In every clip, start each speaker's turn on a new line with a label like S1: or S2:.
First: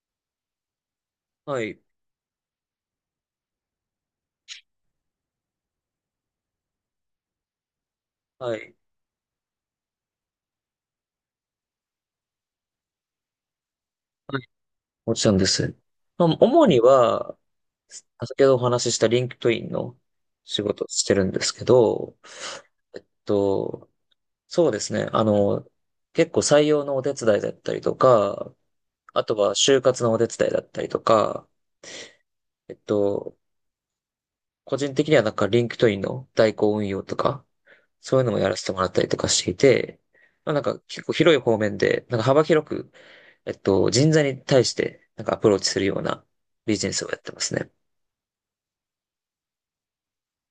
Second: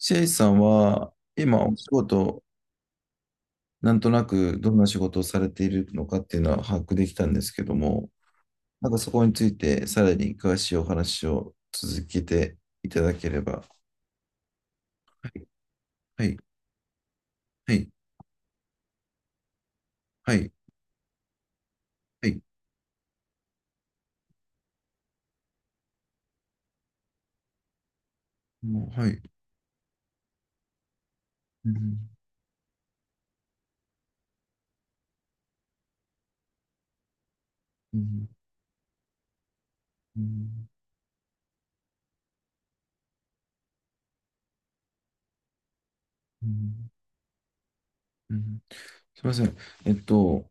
S1: シェイさんは、
S2: は
S1: 今お
S2: い、
S1: 仕事、なんとなくどんな仕事をされているのかっていうのは把握できたんですけども、
S2: はい、
S1: なんかそこについてさらに詳しいお話を続けていただければ。
S2: はい、もち
S1: は
S2: ろんです。ま
S1: い、は
S2: あ、主には、
S1: い、
S2: 先ほどお話ししたリンクトインの
S1: はい、
S2: 仕事をしてるんですけど、
S1: はい、
S2: と、そうですね。結構採用のお手伝いだったりとか、
S1: もう、はい。
S2: あとは就活のお手伝いだったりとか、
S1: うん
S2: えっと、個人的にはなんかリンクトインの代行運用とか、
S1: う
S2: そういう
S1: ん
S2: のもやらせてもらったりとかしていて、
S1: う
S2: まあ、なん
S1: ん
S2: か結構広い方面で、なんか幅広く人材に対してなんかアプローチするような
S1: う
S2: ビジ
S1: ん
S2: ネスをやってますね。
S1: うん。すみません。えっと、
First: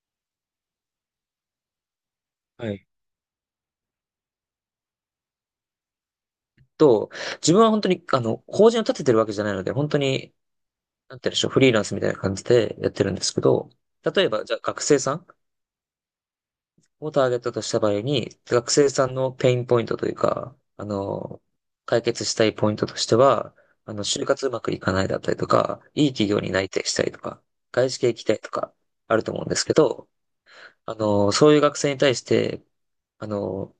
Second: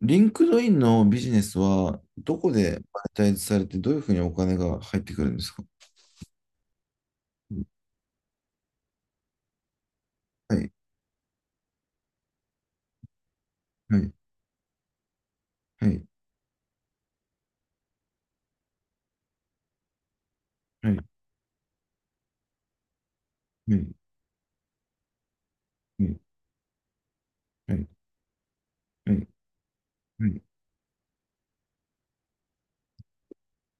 S1: リンクドインのビジネスはどこ
S2: は
S1: で
S2: い。
S1: マネタイズされて、どういうふうにお金が入ってくるんですか？
S2: と、自分は本当に、法人を立ててるわけじゃないので、本当に、
S1: はい、
S2: なんて言うんでしょう、フリーランスみたいな感じでやってるんですけど、
S1: はい、
S2: 例えば、じゃあ学生さん
S1: はい、はい、
S2: をターゲットとした場合に、学生さんのペインポイントというか、
S1: はい、
S2: 解決したいポイントとしては、
S1: は
S2: 就活うまくいかないだったりとか、いい
S1: い。
S2: 企業に内定したいとか、
S1: はい
S2: 外資系行きたいとか、
S1: は
S2: ある
S1: い、
S2: と思うんですけど、
S1: はい、
S2: そういう学生に対して、あの、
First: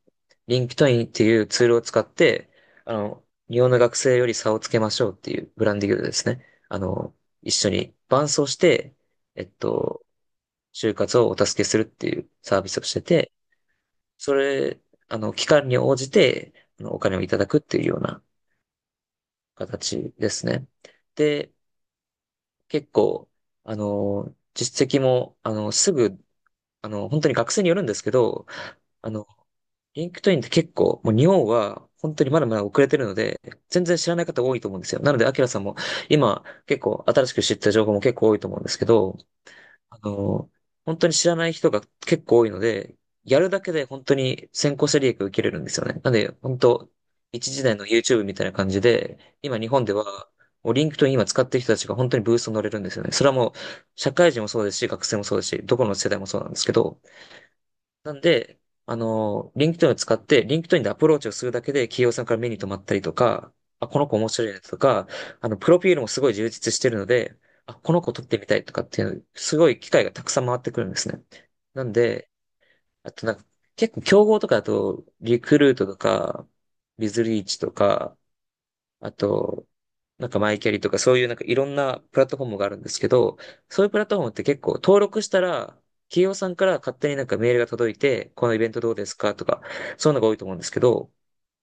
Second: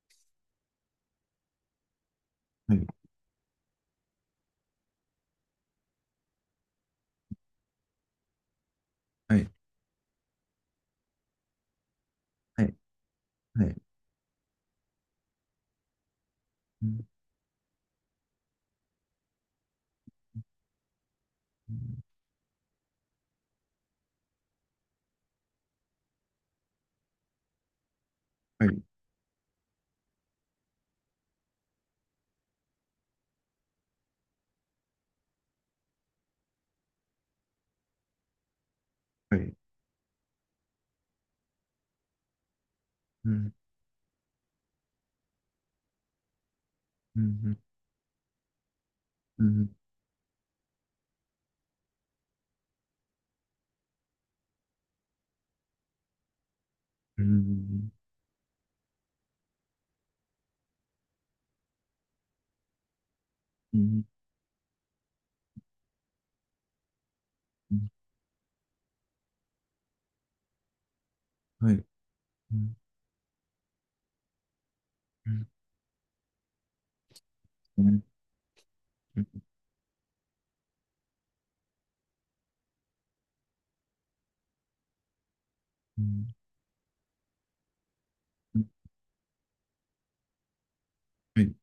S2: リンクトインっていうツールを使って、
S1: は
S2: 日本の学生より差をつけましょうっていうブランディングでですね、一緒に伴走して、え
S1: い、
S2: っと、就活をお助けするっていうサー
S1: は
S2: ビ
S1: い、
S2: スをしてて、
S1: はい、はい、
S2: それ、期間に応じて、
S1: う
S2: お
S1: ん、
S2: 金をいただくっていうような形ですね。で、結構、実績も、あの、すぐ、あの、本当に学生によるんですけど、
S1: はい、
S2: あの、リンクトインって結構、もう日本は本当にまだまだ遅れてるので、全然知らない方多いと思うんですよ。なので、アキラさんも今結構新しく知った情報も結構多いと思うんですけど、
S1: はい、
S2: あの、本当に知らない人が結構多いので、
S1: う
S2: やる
S1: ん、
S2: だけで本当に先行者利益を受けれるんですよね。なので、本当、
S1: う
S2: 一
S1: ん、
S2: 時代の YouTube みたいな感じで、
S1: う
S2: 今日
S1: ん、
S2: 本では、もうリンクトイン今使ってる人たちが本当にブーストに乗れるんですよね。それはもう、社会人もそうですし、学生もそうですし、どこの世代もそうなんですけど、
S1: うん、
S2: なんで、リンク k e ンを使って、リンクトインでアプローチをするだけで企業さんから目に留まったりとか、
S1: う
S2: あ、こ
S1: ん、
S2: の子面白いねとか、プロフィールもすごい充実してるので、あ、この子取ってみたいとかっていう、すごい機会がたくさん回ってくるんですね。
S1: は
S2: な
S1: い、
S2: んで、
S1: うん、
S2: あとなんか、結構競合とかだと、
S1: う
S2: リ
S1: ん、
S2: クルートとか、ビズリーチと
S1: うん、
S2: か、あと、なんかマイキャリとかそういうなんかいろんなプラットフォームがあるんですけど、そういうプラットフォームって結構登録したら、
S1: う
S2: 企業
S1: ん、
S2: さんから勝手になんかメールが届いて、このイベントどうですかとか、そういうのが多いと思うんですけど、
S1: はい、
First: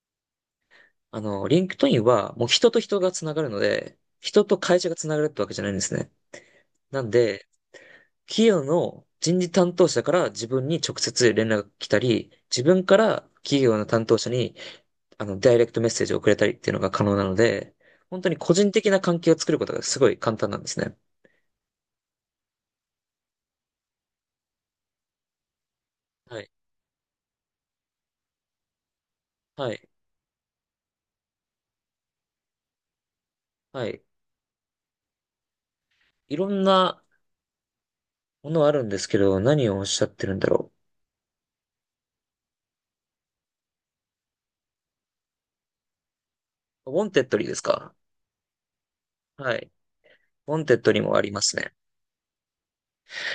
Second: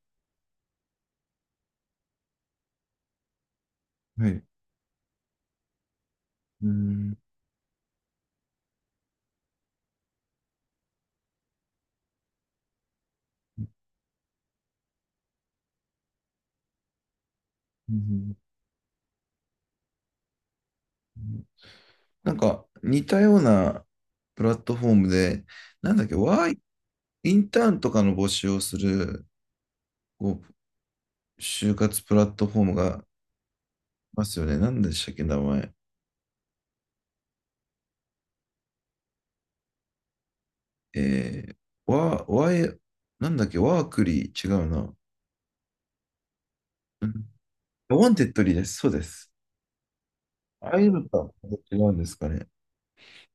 S2: リンクトインはもう人と人がつながるので、
S1: はい、
S2: 人と会社がつながるってわけじゃないんですね。
S1: う
S2: なん
S1: ん、
S2: で、企業の人事担当者から自分に直接連絡が来たり、自分から企業の担当者にダイレクトメッセージを送れたりっていうのが可能なので、
S1: う
S2: 本当
S1: ん。
S2: に個人的な関係を作ることがすごい簡単なんですね。
S1: なんか、似たようなプラットフォームで、なんだっけ、
S2: は
S1: ワ
S2: い。
S1: イ、インターンとかの募集をする、
S2: はい。
S1: こう、就活プラットフォームがあり
S2: はい。
S1: ますよね。なんでしたっけ、名前。
S2: いろんなものあるんですけど、何をおっしゃってるんだろ
S1: えー、ワー、ワイ、なんだっけ、ワークリー、違うな。
S2: う。ウォ
S1: う
S2: ンテ
S1: ん。
S2: ッドリーですか？
S1: ウォンテッドリーです。そうです。
S2: はい。ウォン
S1: あ
S2: テ
S1: あ
S2: ッ
S1: い
S2: ド
S1: う
S2: リ
S1: の
S2: ーも
S1: と
S2: あ
S1: は
S2: りますね。
S1: 違うんですかね。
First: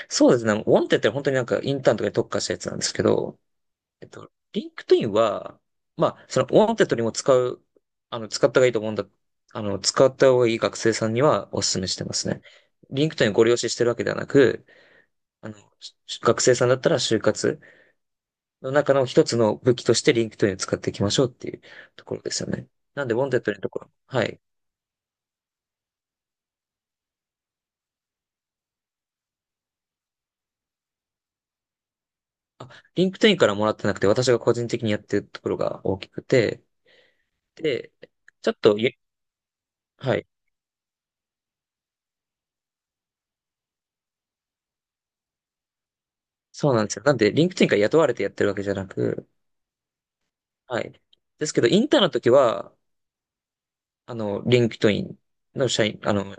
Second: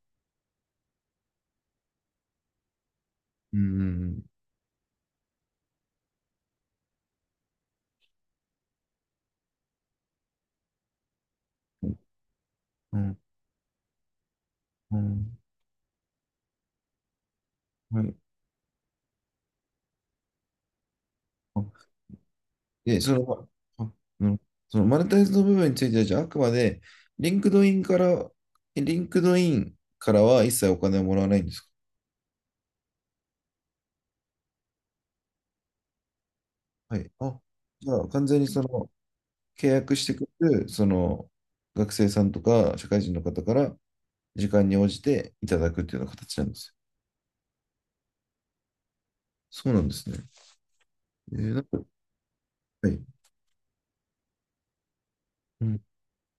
S2: そうですね。ウォンテッドリーは本当になんかインターンとかに特化したやつなんですけど、
S1: うんうん
S2: リンクトインは、まあ、そのウォンテッドリーも使う、あの、使った方がいいと思うんだ。使った方がいい学生さんにはお勧
S1: う
S2: めし
S1: ん。
S2: てますね。
S1: う
S2: リンク
S1: ん、
S2: トインをご利用ししてるわけではなく、あの、学生さんだったら就活
S1: はい。
S2: の中の一つの武器としてリンクトインを使っていきましょうっていう
S1: あ、
S2: ところですよね。
S1: で、
S2: なん
S1: そ
S2: で、ウォンテッ
S1: の、
S2: ドのとこ
S1: あ、
S2: ろ、は
S1: うん、
S2: い。
S1: そのマネタイズの部分については、じゃあ、あくまで、リンクドインから、リンクドインからは一切お金をもらわないんですか？
S2: あ、リンクトインからもらってなくて、私が個人的にやってるところが大きくて、
S1: はい。あ、じ
S2: で、
S1: ゃあ、完全に
S2: ちょっ
S1: そ
S2: と
S1: の、
S2: ゆ、
S1: 契約して
S2: はい。
S1: くる、その、学生さんとか、社会人の方から、時間に応じていただくっていうような形なんです
S2: そ
S1: よ。
S2: うなんですよ。なんで、リンクトインから雇われてやってるわけじゃなく、
S1: そうなんですね。
S2: はい。です
S1: な
S2: け
S1: ん
S2: ど、
S1: か、
S2: インターンの時は、
S1: はい。
S2: リンクトイン
S1: う
S2: の
S1: ん。
S2: 社員、あの、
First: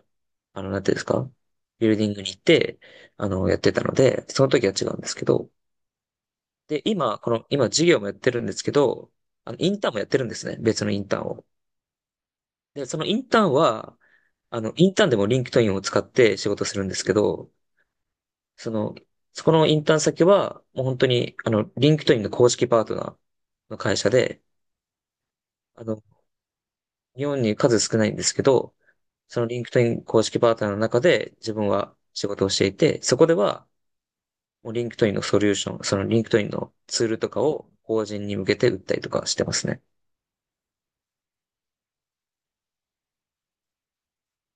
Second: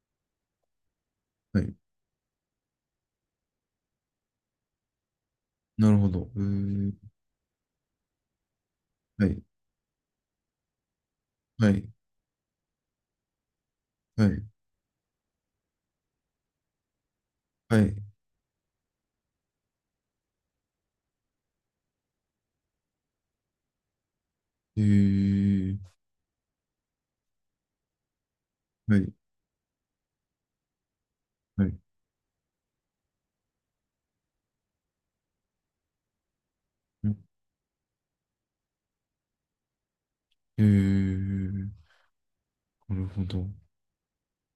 S2: あの、なんていうんですか？
S1: はい。
S2: ビルディングに行って、やってたので、その時は違うんですけど、
S1: なるほど。
S2: で、今、この、今授業もやってるんですけど、
S1: はい、
S2: インターンもやってるんですね。別のインターンを。
S1: はい、
S2: で、そのインターンは、
S1: はい、
S2: インターンでもリンクトインを使って仕事するんですけど、
S1: はい。
S2: その、そこのインターン先は、もう本当に、リンクトインの公式パートナーの会社で、
S1: えー、
S2: あの、日本に数少ないんですけど、
S1: はい、
S2: そのリンクトイン公式パートナーの中で自
S1: は
S2: 分
S1: い。
S2: は仕事をしていて、そこでは、もうリンクトインのソリューション、そのリンクトインのツールとかを法人に向けて売ったりとかしてますね。
S1: えー、なるほど。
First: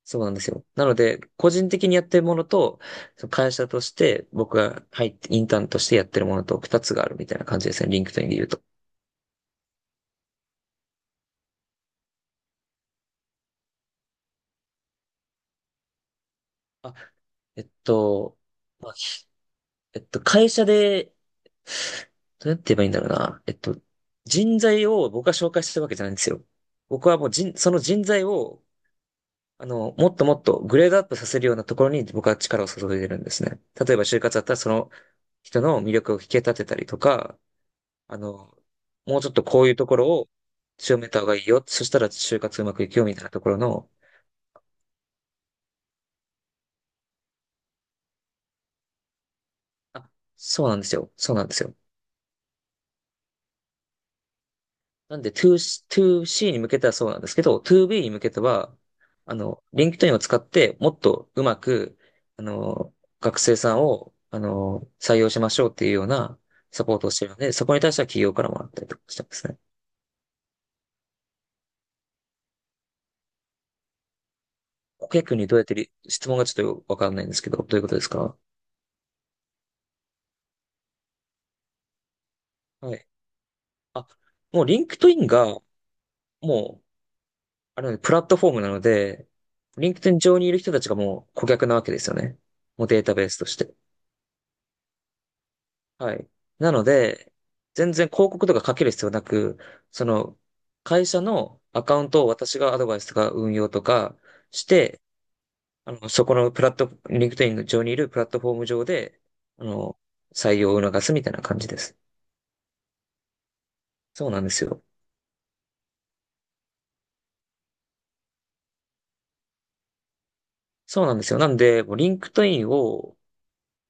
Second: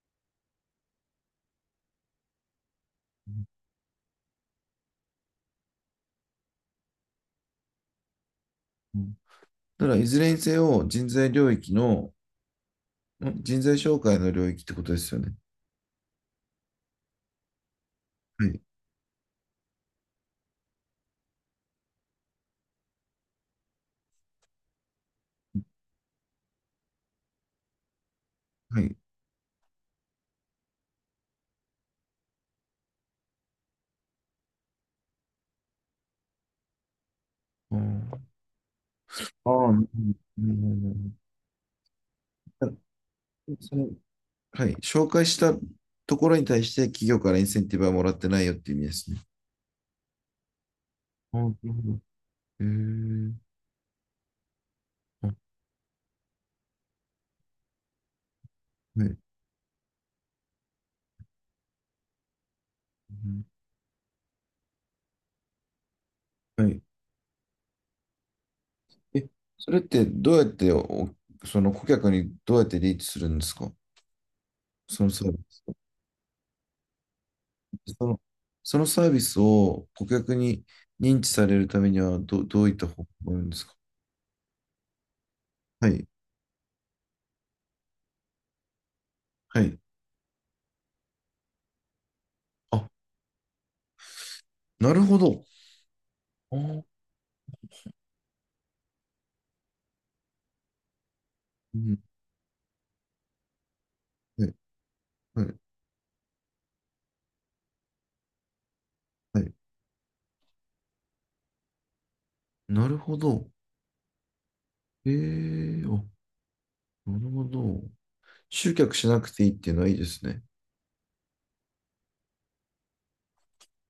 S2: そうなんですよ。なので、個人的にやってるものと、その会社として僕が入って、インターンとしてやってるものと二つがあるみたいな感じですね。リンクトインで言うと。
S1: うん。ただ、いずれにせよ、人材領域の、人材紹介の領域ってことですよね。
S2: あ、えっと、
S1: はい、
S2: まあ、ひえっと、会社で、どうやって言えばいいんだろうな。えっと、人材を僕が紹介してるわけじゃないんですよ。僕はもう人、その人材を、
S1: はい。
S2: もっともっとグレードアップさせるようなところに僕は力を注いでるんですね。例えば就活だったらその人の魅力を引き立てたりとか、あ
S1: あ
S2: の、もうちょっと
S1: あ、あ
S2: こう
S1: あ、
S2: い
S1: う
S2: うと
S1: ん
S2: ころを
S1: うんう
S2: 強め
S1: ん、
S2: た方がいいよ。そしたら就活うまくいくよみたいなところ
S1: その、
S2: の、
S1: はい。紹介したところに対して企業からインセンティブはもらってないよっていう意味ですね。
S2: あ、そうなんですよ。そ
S1: あ
S2: う
S1: あ、
S2: な
S1: な
S2: んです
S1: る
S2: よ。
S1: ほど。えー、
S2: なんで
S1: あ、
S2: 2C、2C に向けてはそうなんですけど、2B に向けては、
S1: はい。
S2: LinkedIn を使ってもっとうまく、あの、
S1: う
S2: 学
S1: ん、
S2: 生さんを、採用しましょうっていうような
S1: はい。
S2: サポートをしてるので、そこに対しては企業からもらったりとかして
S1: え、
S2: ますね。
S1: それってどうやってお、その顧客にどうやってリーチするんですか？そ
S2: 顧
S1: のサー
S2: 客
S1: ビ
S2: にどう
S1: ス。
S2: やってり、質問がちょっとよくわかんないんですけど、どういうことで
S1: そ
S2: す
S1: の、
S2: か？
S1: そのサービスを顧客に認知されるためにはどういった
S2: は
S1: 方法
S2: い。
S1: があるんですか？
S2: あ、もう LinkedIn が、
S1: はい、
S2: もう、あれはねプラットフォームなので、
S1: はい。
S2: LinkedIn 上にいる人たちがもう顧客なわけですよね。も
S1: あ、
S2: うデータベースとして。
S1: なるほど。
S2: はい。
S1: あ
S2: な
S1: ー、
S2: ので、全然広告とかかける必要なく、その、会社の
S1: う
S2: アカ
S1: ん、
S2: ウントを私がアドバイスとか運用とか
S1: はい、
S2: して、
S1: はい、
S2: そこのプラット、LinkedIn 上にいるプラットフォーム上で、
S1: はい。
S2: あの、採用を促すみたいな感じです。
S1: なるほど。
S2: そうなんですよ。
S1: ええ、あ、なるほど。集客しなくていいっていうのはいいですね。
S2: そうなんですよ。なんで、もう LinkedIn を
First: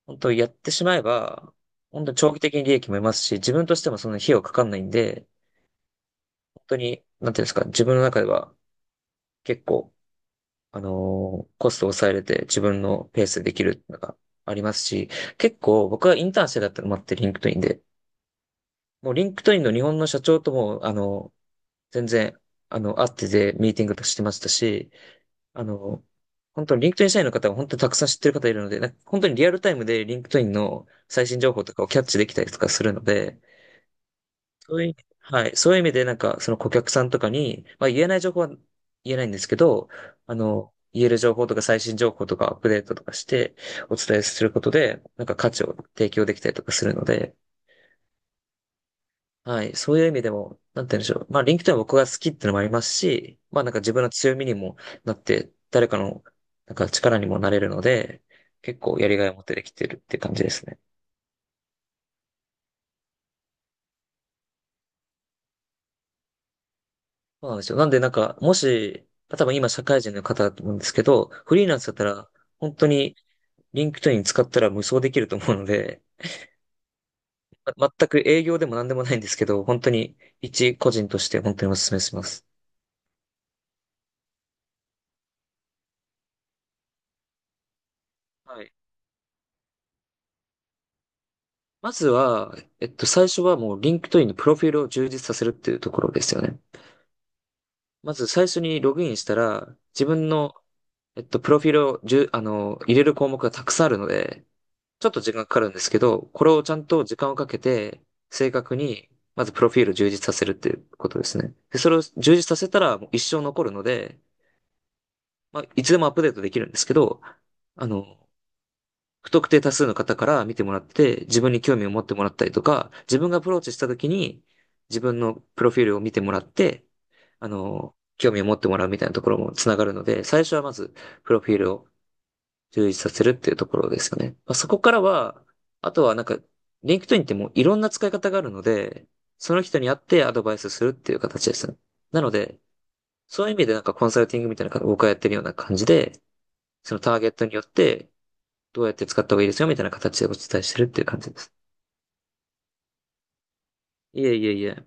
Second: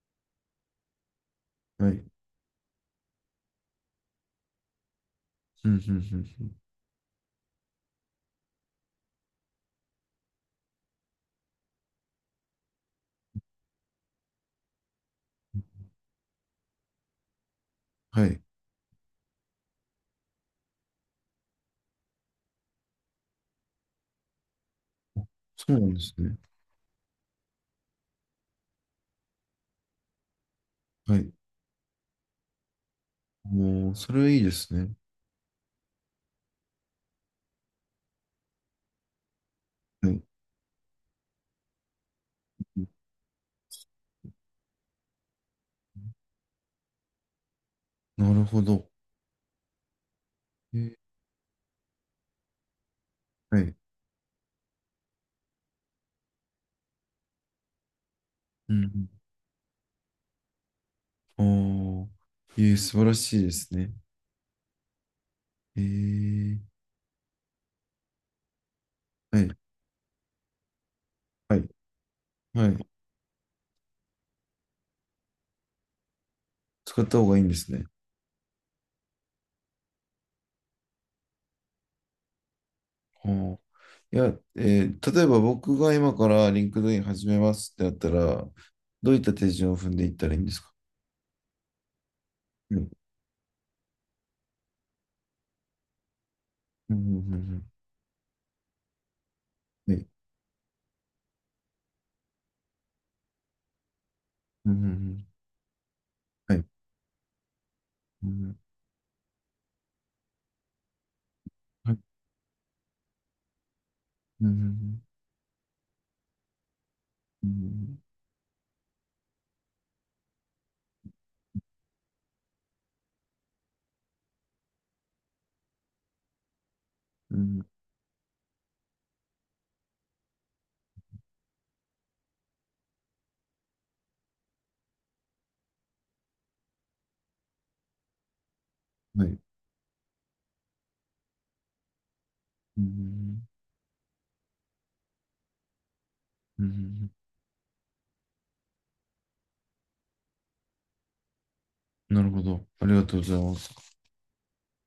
S2: 本当やってしまえば、
S1: はい。
S2: 本当に長期的に利益も得ますし、自分としてもその費用かかんないんで、
S1: うん、うん、うん、うん、
S2: 本当に、なんていうんですか、自分の中では結構、コストを抑えれて自分のペースでできるのがありますし、結構僕はインターンしてだったのもあって、リンクトインで。
S1: はい。
S2: もうリンクトインの日本の社長とも、全然、会っててミーティングとかしてましたし、あ
S1: そうなんで
S2: の、
S1: すね。
S2: 本当にリンクトイン社員の方は本当にたくさん知ってる方いるので、なんか本当にリアルタイムでリンクトインの
S1: は
S2: 最
S1: い。
S2: 新情報とかをキャッチできたりとかするので、
S1: もう、それはいいです
S2: そうい
S1: ね。
S2: う、はい。そういう意味で、なんか、その顧客さんとかに、まあ言えない情報は言えないんですけど、
S1: はい。
S2: 言える情報とか最新情報とかアップデートとかしてお伝えすることで、なんか価値を提供できたりとかするので、
S1: なるほど。
S2: はい。そういう意味でも、
S1: え
S2: なん
S1: ー
S2: て言うんでしょう。まあ、リンクトインは僕が好きってのもありますし、
S1: は
S2: まあなん
S1: い。
S2: か自分の強みにもなって、誰かの、なんか力にもなれるので、
S1: う
S2: 結構
S1: ん。
S2: やりがいを持ってできてるって感じですね。
S1: ああ。素晴らしいですね。えー、
S2: そうなんですよ。なんでなんか、もし、
S1: は
S2: 多分
S1: い。
S2: 今社会人の方だと思うんですけど、
S1: は
S2: フリ
S1: い。
S2: ーランスだったら、
S1: は
S2: 本
S1: い。
S2: 当にリンクトイン使ったら無双できると思うので、
S1: 使った方がいいんですね。
S2: ま、全く営業でも何でもないんですけど、本当に一個人として本当にお勧めします。
S1: はあ。いや、例えば僕が今からリンクドイン始めますってなったら、
S2: はい。
S1: どういった手順を踏んでいったらいいんですか？
S2: まずは、
S1: はい。うん。
S2: 最初はもうリンクトインのプロフィールを充実させるっていうところですよね。
S1: うんうんうん、
S2: まず最初にログインしたら、
S1: は
S2: 自
S1: い。
S2: 分の、プロフィールをじゅ、入れる項目がたくさんあるので、
S1: うん。う
S2: ちょっと
S1: ん
S2: 時間かかるんですけど、これ
S1: うん、は
S2: を
S1: い。
S2: ちゃんと時間をかけて、
S1: う
S2: 正
S1: ん。
S2: 確に、まずプロフィールを充実させるっていうことですね。で、そ
S1: は
S2: れ
S1: い。
S2: を充実させたらもう一生残るので、
S1: うん。
S2: まあ、いつでもアップデートできるんですけど、
S1: う
S2: あ
S1: ん。
S2: の、不特定多数の方から見てもらって、自分に興味を持ってもらったりとか、自分がアプローチした時に、自分のプロフィールを見てもらって、
S1: うん。
S2: 興味を持ってもらうみたいなところもつながるので、最初はまず、プロフィールを充実させるっていうところですよね。まあ、そこからは、あとはなんか、リンク d i n ってもういろんな使い方があるので、
S1: うん、はい。
S2: その人に会ってアドバイスするっていう形ですね。なので、
S1: うん。
S2: そういう意味でなんかコンサルティングみたいな、僕がやってるような感じで、
S1: うん。う
S2: その
S1: ん、
S2: ターゲットによって、どうやって使った方がいいですよみたいな形でお伝えしてるっていう感じです。
S1: なるほど。ありがとうございます。
S2: いえいえいえ。